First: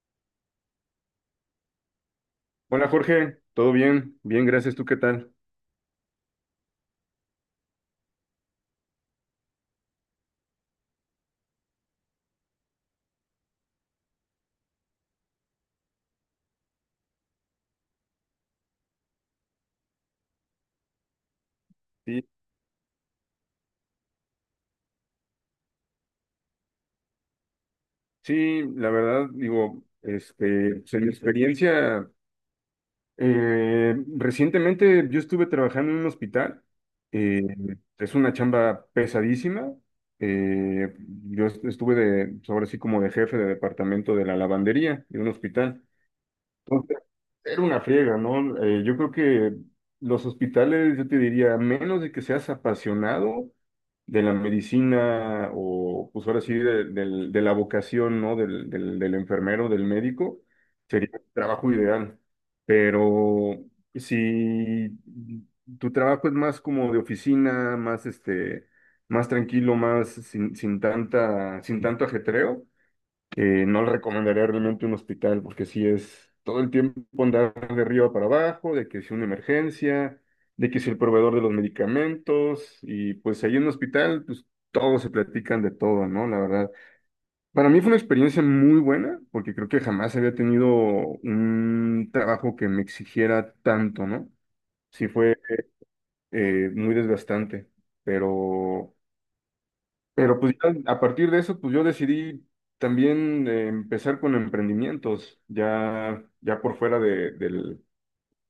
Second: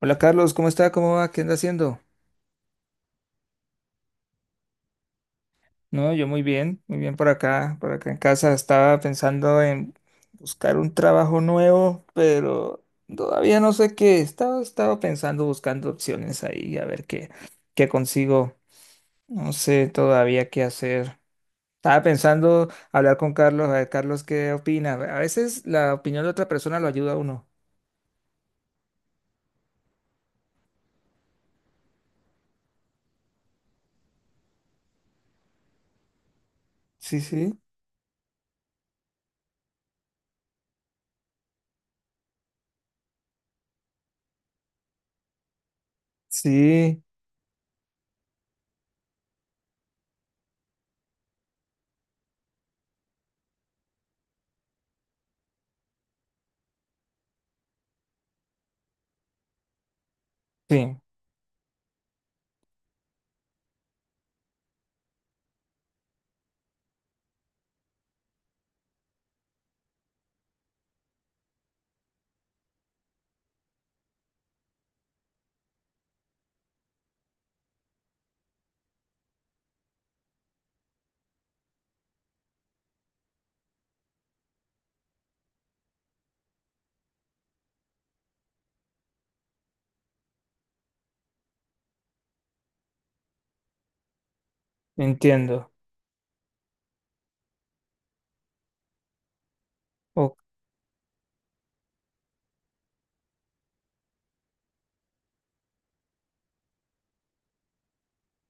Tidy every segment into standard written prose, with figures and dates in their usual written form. Hola Carlos, ¿cómo está? ¿Cómo va? ¿Qué anda haciendo? Hola Jorge, ¿todo bien? Bien, gracias. ¿Tú qué tal? No, yo muy bien por acá en casa. Estaba pensando en buscar un trabajo nuevo, pero todavía no sé qué. Estaba pensando, buscando opciones ahí, a ver qué, qué consigo. No sé todavía qué hacer. Estaba Sí, pensando hablar con Carlos, a ver, Carlos, ¿qué opina? A veces la opinión de otra persona lo ayuda a uno. sí, la verdad, digo, pues, en mi experiencia, recientemente yo estuve trabajando en un hospital. Sí, eh, sí. es una chamba pesadísima. eh, estuve de, ahora sí, como de jefe de departamento de la lavandería de un hospital. Sí, Era una friega, ¿no? Yo creo que los hospitales, yo te diría, a menos de que seas apasionado de la medicina o, pues ahora sí, de la vocación, ¿no? Del enfermero, del médico, sí, sería el trabajo ideal. Pero si tu trabajo es más como de oficina, más, más tranquilo, más sin, sin tanta, sin tanto ajetreo, no le recomendaría realmente un hospital, porque sí es todo el tiempo andar de arriba para abajo, de que si una emergencia, de que si el proveedor de los medicamentos, y pues ahí en un hospital pues todos se platican de todo, ¿no? La verdad. Para mí fue una experiencia muy buena, porque creo que jamás había tenido un trabajo que me exigiera tanto, ¿no? Sí fue entiendo. Muy desgastante, pero... Ok. Pero pues ya a partir de eso, pues yo decidí también, empezar con emprendimientos, ya por fuera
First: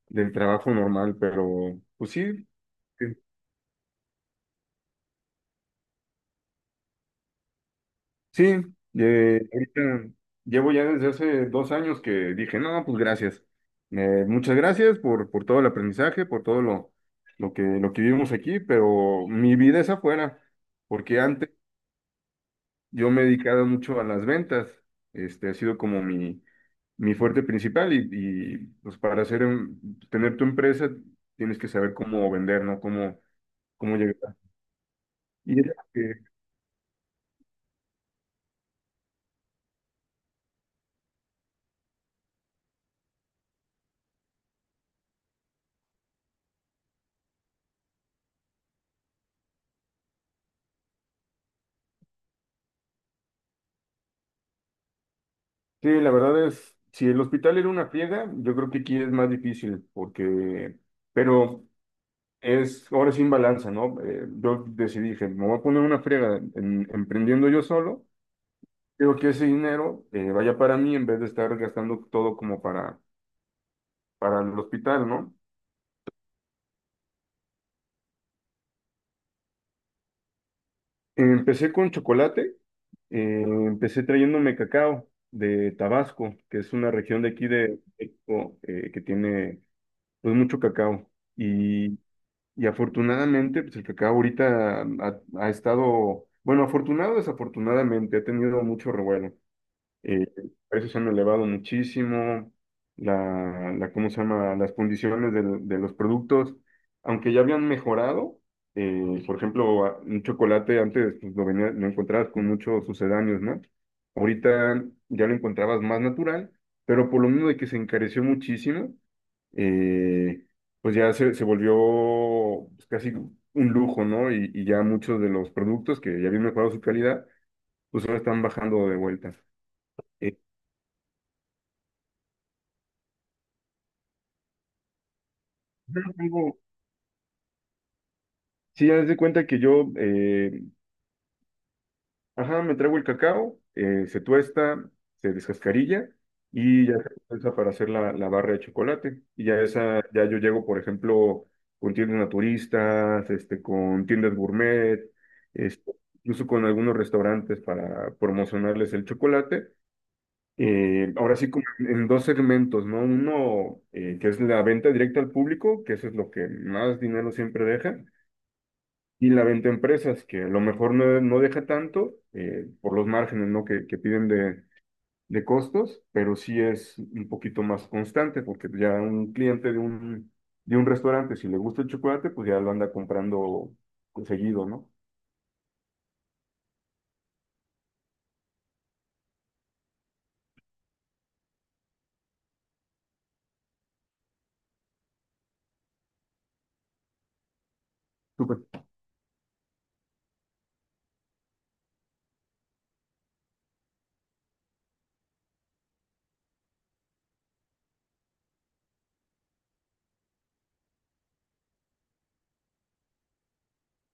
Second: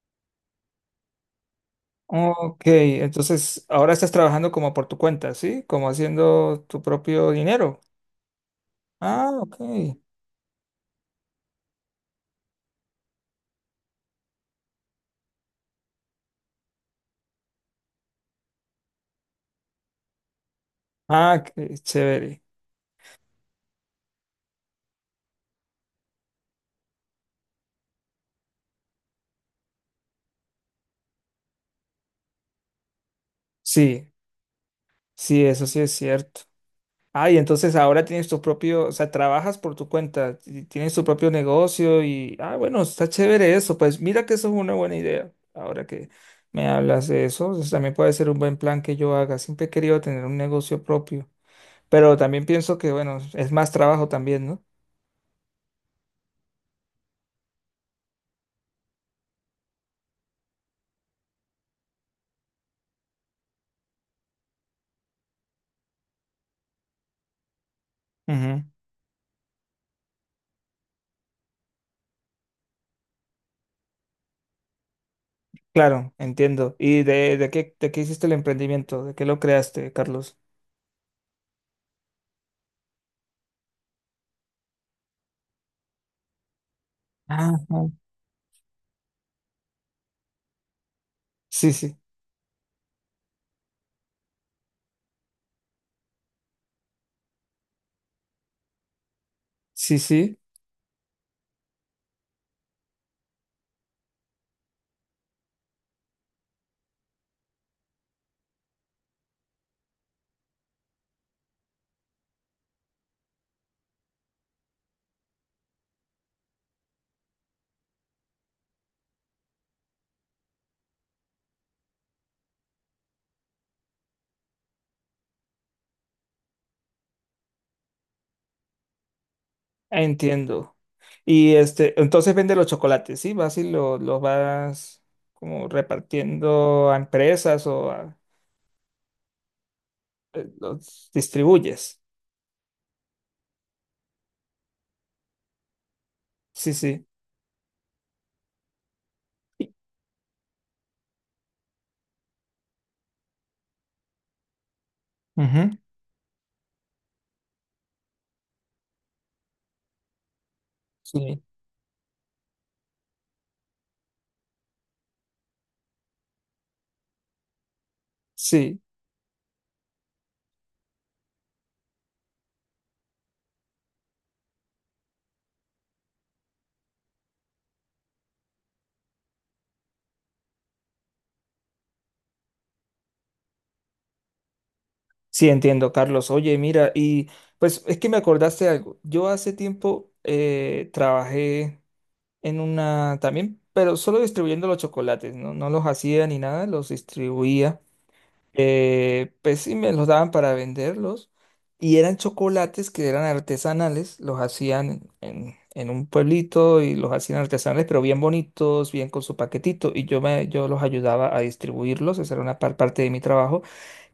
del trabajo normal, pero pues sí, Ok, que- entonces ahora estás trabajando como por tu cuenta, ¿sí? Como haciendo tu propio dinero. sí, Ah, ok. ahorita llevo ya desde hace 2 años que dije, no, pues gracias. Muchas gracias por todo el aprendizaje, por todo lo que vivimos aquí, pero mi vida es afuera, porque Ah, antes qué chévere. yo me he dedicado mucho a las ventas, este ha sido como mi fuerte principal, y pues para hacer, tener tu empresa tienes que saber cómo vender, ¿no? Cómo, cómo Sí, llegar. sí, Y eso es sí es que, cierto. Ah, y entonces ahora tienes tu propio, o sea, trabajas por tu cuenta, y tienes tu propio negocio y, ah, bueno, está chévere eso. Pues mira que eso es una buena idea. Ahora que me hablas de eso, eso también puede ser un buen plan que yo haga. Siempre he querido tener un negocio propio, pero también pienso que, bueno, es más trabajo también, sí, la verdad es, si el hospital era una friega, yo creo que aquí es más difícil porque, pero es ahora sin balanza, ¿no? Yo decidí, dije, me voy a poner una friega emprendiendo yo solo, ¿no? creo que ese dinero, vaya para mí en vez de estar gastando todo como para el hospital, ¿no? Claro, entiendo. ¿Y de qué hiciste el emprendimiento? ¿De qué lo creaste, Carlos? Empecé con chocolate, empecé trayéndome cacao de Tabasco, que es una región de aquí Ah, de ah. México, que tiene pues mucho cacao. Sí, sí, Y, y afortunadamente, pues el cacao ahorita ha estado, bueno, afortunado o desafortunadamente, ha tenido mucho revuelo. sí, sí, Los precios han elevado muchísimo, ¿cómo se llama? Las condiciones los productos, aunque ya habían mejorado, por ejemplo, un chocolate antes pues, lo encontrabas con muchos sucedáneos, ¿no? Ahorita ya lo encontrabas más natural, pero por lo mismo de que se encareció muchísimo, eh, pues ya se volvió pues, casi un lujo, ¿no? Y ya muchos de los productos que ya habían mejorado su calidad, pues ahora están bajando de vuelta. entiendo. Y este, entonces vende los chocolates, ¿sí? Vas y los vas como Luego, repartiendo a empresas o sí, ya de cuenta que yo, los distribuyes. ajá, me traigo el cacao, se tuesta, se descascarilla Sí, y ya sí. se usa para hacer la, la barra de chocolate. Y ya Y- esa, ya yo llego, por ejemplo, con tiendas naturistas, con tiendas gourmet, Ujú. este, incluso con algunos restaurantes para promocionarles el chocolate. Ahora Sí, sí, como en dos segmentos, ¿no? Uno, que es la venta directa al público, que eso es lo que más dinero siempre deja. sí, Y la venta a empresas, que a lo mejor no, no deja tanto, por los márgenes, ¿no? Que piden de costos, pero sí es un poquito más constante, porque ya un cliente de un restaurante, si le gusta el chocolate, pues ya lo anda comprando seguido, ¿no? sí, entiendo, Carlos. Oye, mira, y pues es que me acordaste algo. Yo hace tiempo trabajé en una también, pero solo distribuyendo los chocolates, ¿no? No los hacía ni nada, los distribuía. Súper. Pues sí, me los daban para venderlos. Y eran chocolates que eran artesanales, los hacían en un pueblito y los hacían artesanales, pero bien bonitos, bien con su paquetito. Y yo, me, yo los ayudaba a distribuirlos, esa era una parte de mi trabajo.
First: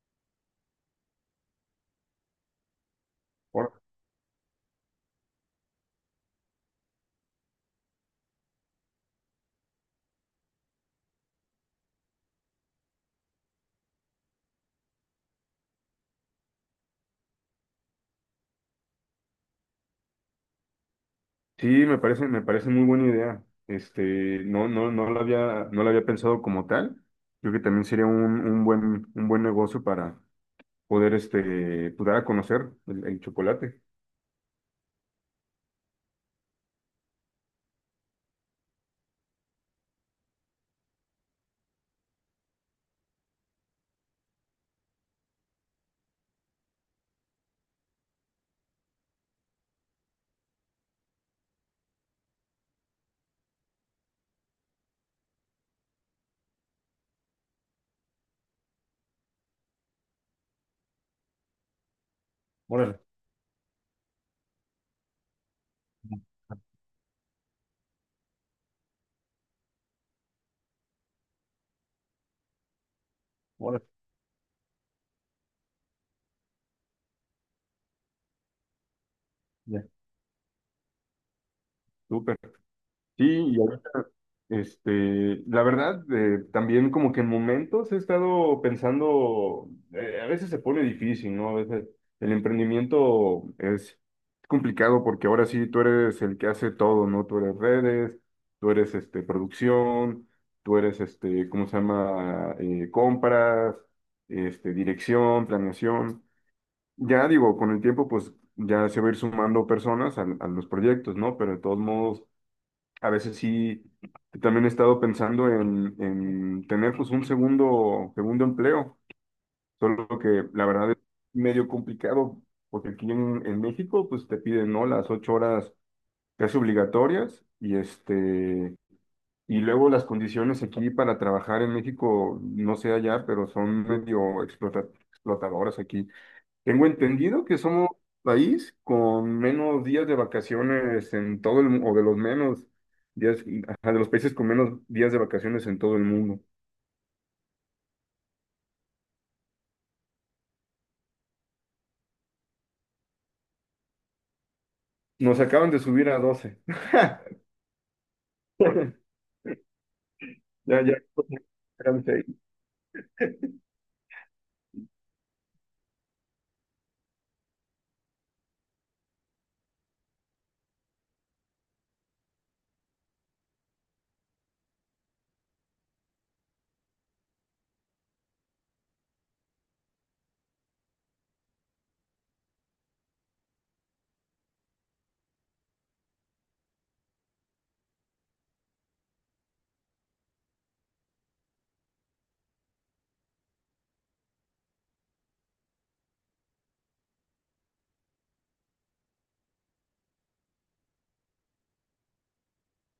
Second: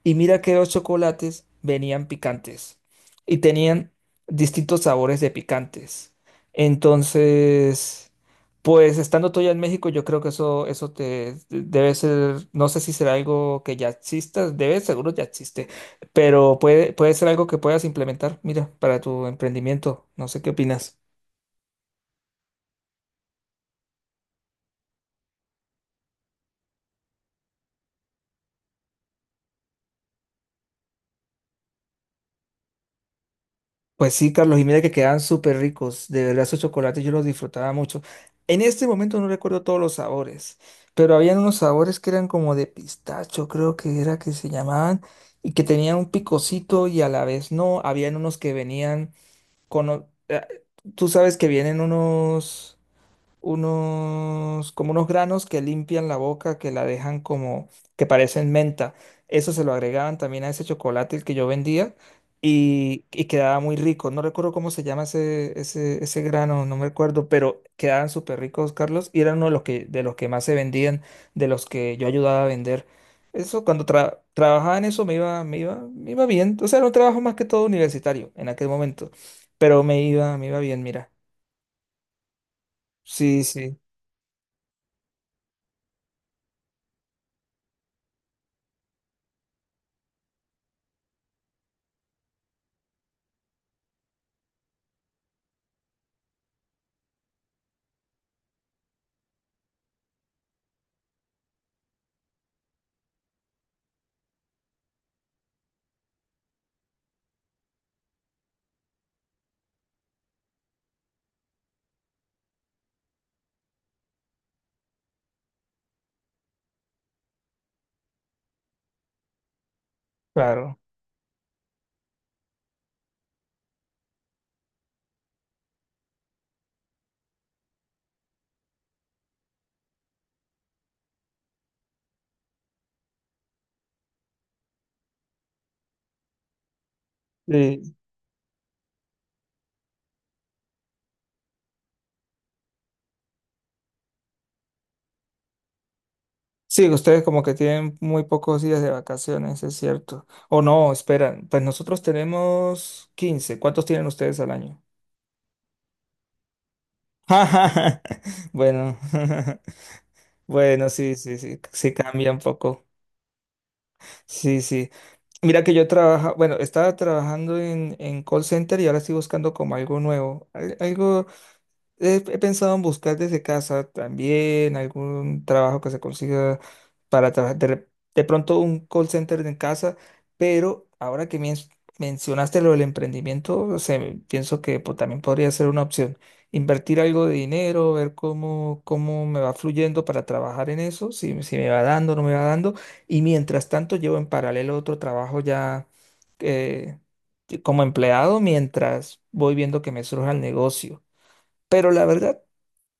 Y mira que los chocolates venían picantes y Ahora, tenían distintos sabores de picantes. Entonces, pues estando tú ya en México, yo creo que eso te debe ser, no sé si será algo que ya exista, debe, seguro ya existe, pero puede, puede ser algo que puedas implementar, mira, para tu emprendimiento. No sé qué opinas. sí, me parece muy buena idea. No, no lo había, no lo había pensado como tal. Creo que también sería un buen negocio para poder pues, dar a conocer el chocolate. Pues sí, Carlos, y mira que quedaban súper ricos. De verdad, esos chocolates yo los disfrutaba mucho. En este momento no recuerdo todos los sabores, pero habían unos sabores que eran como de pistacho, creo que era que se llamaban, y que tenían un picocito y a la vez no. Habían unos que venían con... tú sabes que vienen unos como unos granos que limpian la boca, que la dejan como, que parecen menta. Eso se lo agregaban también a ese chocolate el que yo vendía Órale. Y quedaba muy rico. No recuerdo cómo se llama ese grano, no me acuerdo, pero quedaban súper ricos, Carlos, y eran uno de los que más se vendían, de los que yo ayudaba a vender. Eso, cuando Órale, trabajaba en eso me iba, me iba bien. O sea, era un trabajo más que todo universitario en aquel momento, pero ya, me iba bien, mira. súper. Sí, Sí, y sí, ahorita, la verdad, también como que en momentos he estado pensando, a veces se pone difícil, ¿no? A veces el emprendimiento es complicado, porque ahora sí tú eres el que hace todo, ¿no? Tú eres redes, tú eres, producción, tú eres, ¿cómo se llama? Compras, dirección, planeación. Ya digo, con el tiempo, pues ya se va a ir sumando personas a los proyectos, ¿no? Pero de todos modos, a veces sí, también he estado pensando en tener pues un segundo, segundo empleo, solo que la claro. verdad es medio complicado, porque aquí en México, pues te piden, ¿no? Las 8 horas casi obligatorias, y y luego las condiciones aquí para trabajar en México, no sé allá, pero son medio explotadoras aquí. Tengo entendido que somos Sí, país con menos días de vacaciones en todo el mundo, o de los menos días, ajá, de los países con menos días de vacaciones en todo el mundo. sí, ustedes como que tienen muy pocos días de vacaciones, es cierto. O no, esperan, pues nosotros tenemos 15. ¿Cuántos tienen ustedes al año? Nos acaban de subir a 12. Bueno, Ya, bueno, ya. sí, sí, sí, sí Eran cambia 6. un poco. Sí, sí. Mira que yo trabaja, bueno, estaba trabajando en call center y ahora estoy buscando como algo nuevo, algo he, he pensado en buscar desde casa también algún trabajo que se consiga para trabajar. De, de pronto un call center en casa, pero ahora que mencionaste lo del emprendimiento, o sea, pienso que pues, también podría ser una opción. Invertir algo de dinero, ver cómo, cómo me va fluyendo para trabajar en eso, si, si me va dando, no me va dando. Y mientras tanto, llevo en paralelo otro trabajo ya eh, como empleado mientras voy viendo que me surja el negocio. Pero la verdad,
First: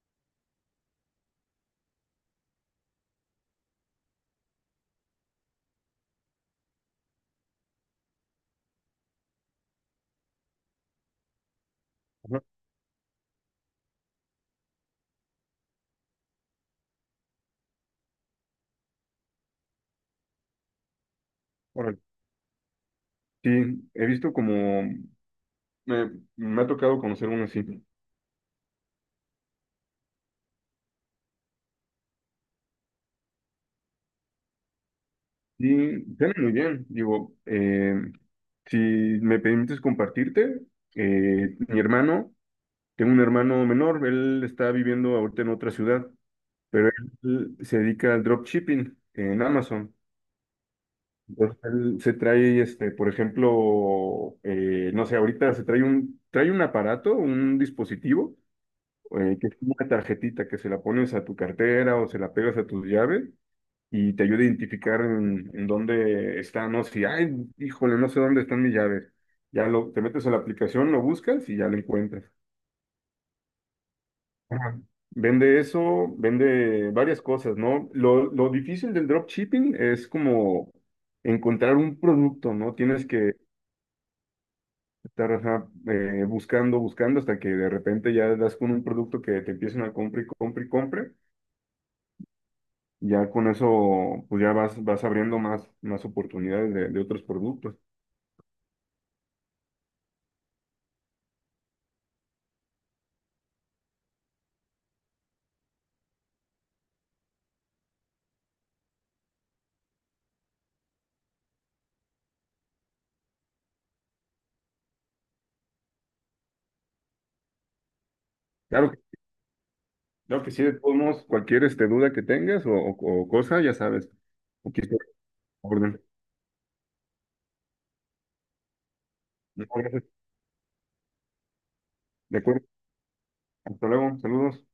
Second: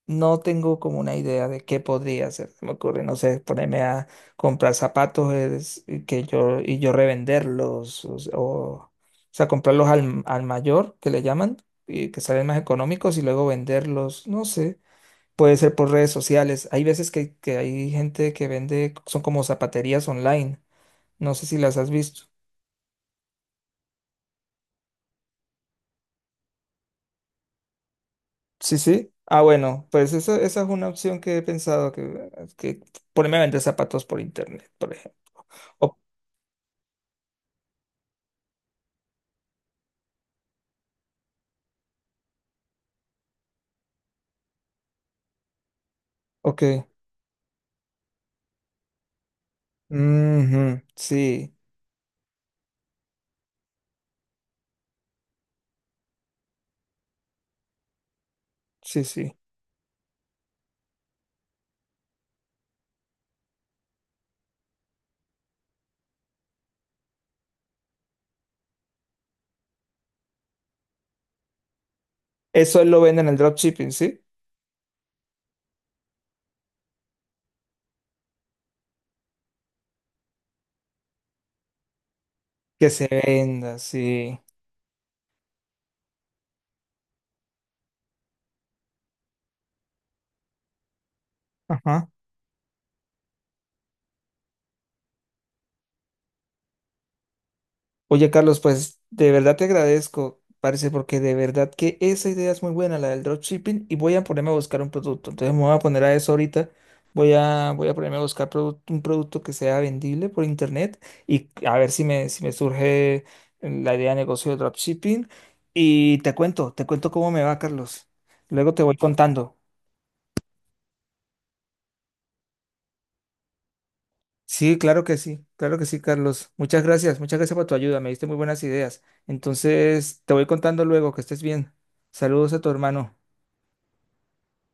no tengo como una idea de qué podría hacer. Se me ocurre, no sé, ponerme a comprar zapatos y que yo, y yo revenderlos. O sea, comprarlos al, al mayor, que le llaman, y que Ajá, salen más económicos y luego venderlos. No sé. Puede ser por redes sociales. Hay veces que hay gente que vende, son como zapaterías online. No sé si las has órale. visto. Sí, he visto como, me, me ha tocado conocer uno así. Sí, sí. Ah, bueno, pues esa es una opción que he pensado, que ponerme a vender zapatos por internet, por ejemplo. O Y suena muy bien, digo, si me permites compartirte, mi hermano, tengo un hermano menor, él está viviendo ahorita en otra ciudad. ok. Pero él se dedica al dropshipping en Amazon. Ujú, sí, Entonces él se trae, por ejemplo, no sé, ahorita trae un aparato, un dispositivo, sí, sí. Que es como una tarjetita que se la pones a tu cartera o se la pegas a tus llaves, y te ayuda a identificar en dónde está, no sé, ay, híjole, no sé dónde están mis llaves. Te metes a la aplicación, lo buscas y ya lo encuentras. Eso lo venden en el dropshipping, ¿sí? Ajá. Vende eso, vende varias cosas, ¿no? Lo difícil del dropshipping es como encontrar un producto, ¿no? Que Tienes se que venda, sí. estar, ajá, buscando, buscando, hasta que de repente ya das con un producto que te empiecen a comprar y comprar y comprar. Ajá. Ya con eso, pues ya vas, vas abriendo más, más oportunidades de otros productos. Oye, Carlos, pues de verdad te agradezco, parece, porque de verdad que esa idea es muy buena, la del dropshipping, y voy a ponerme a buscar un producto. Entonces me voy a poner a eso ahorita. Voy a, voy a ponerme a buscar un producto que sea vendible por internet y a ver si me, si me surge la idea de negocio de dropshipping. Y te cuento cómo me va, Carlos. Luego te Claro voy que, contando. claro que sí, de todos modos, cualquier duda que tengas o cosa, ya sabes, Sí, aquí estoy claro a que sí, la claro que sí, orden. Carlos. Muchas gracias por tu ayuda, me diste muy buenas ideas. No, gracias. Entonces, te voy contando luego, que estés bien. De Saludos a acuerdo. tu hermano. Hasta luego. Saludos.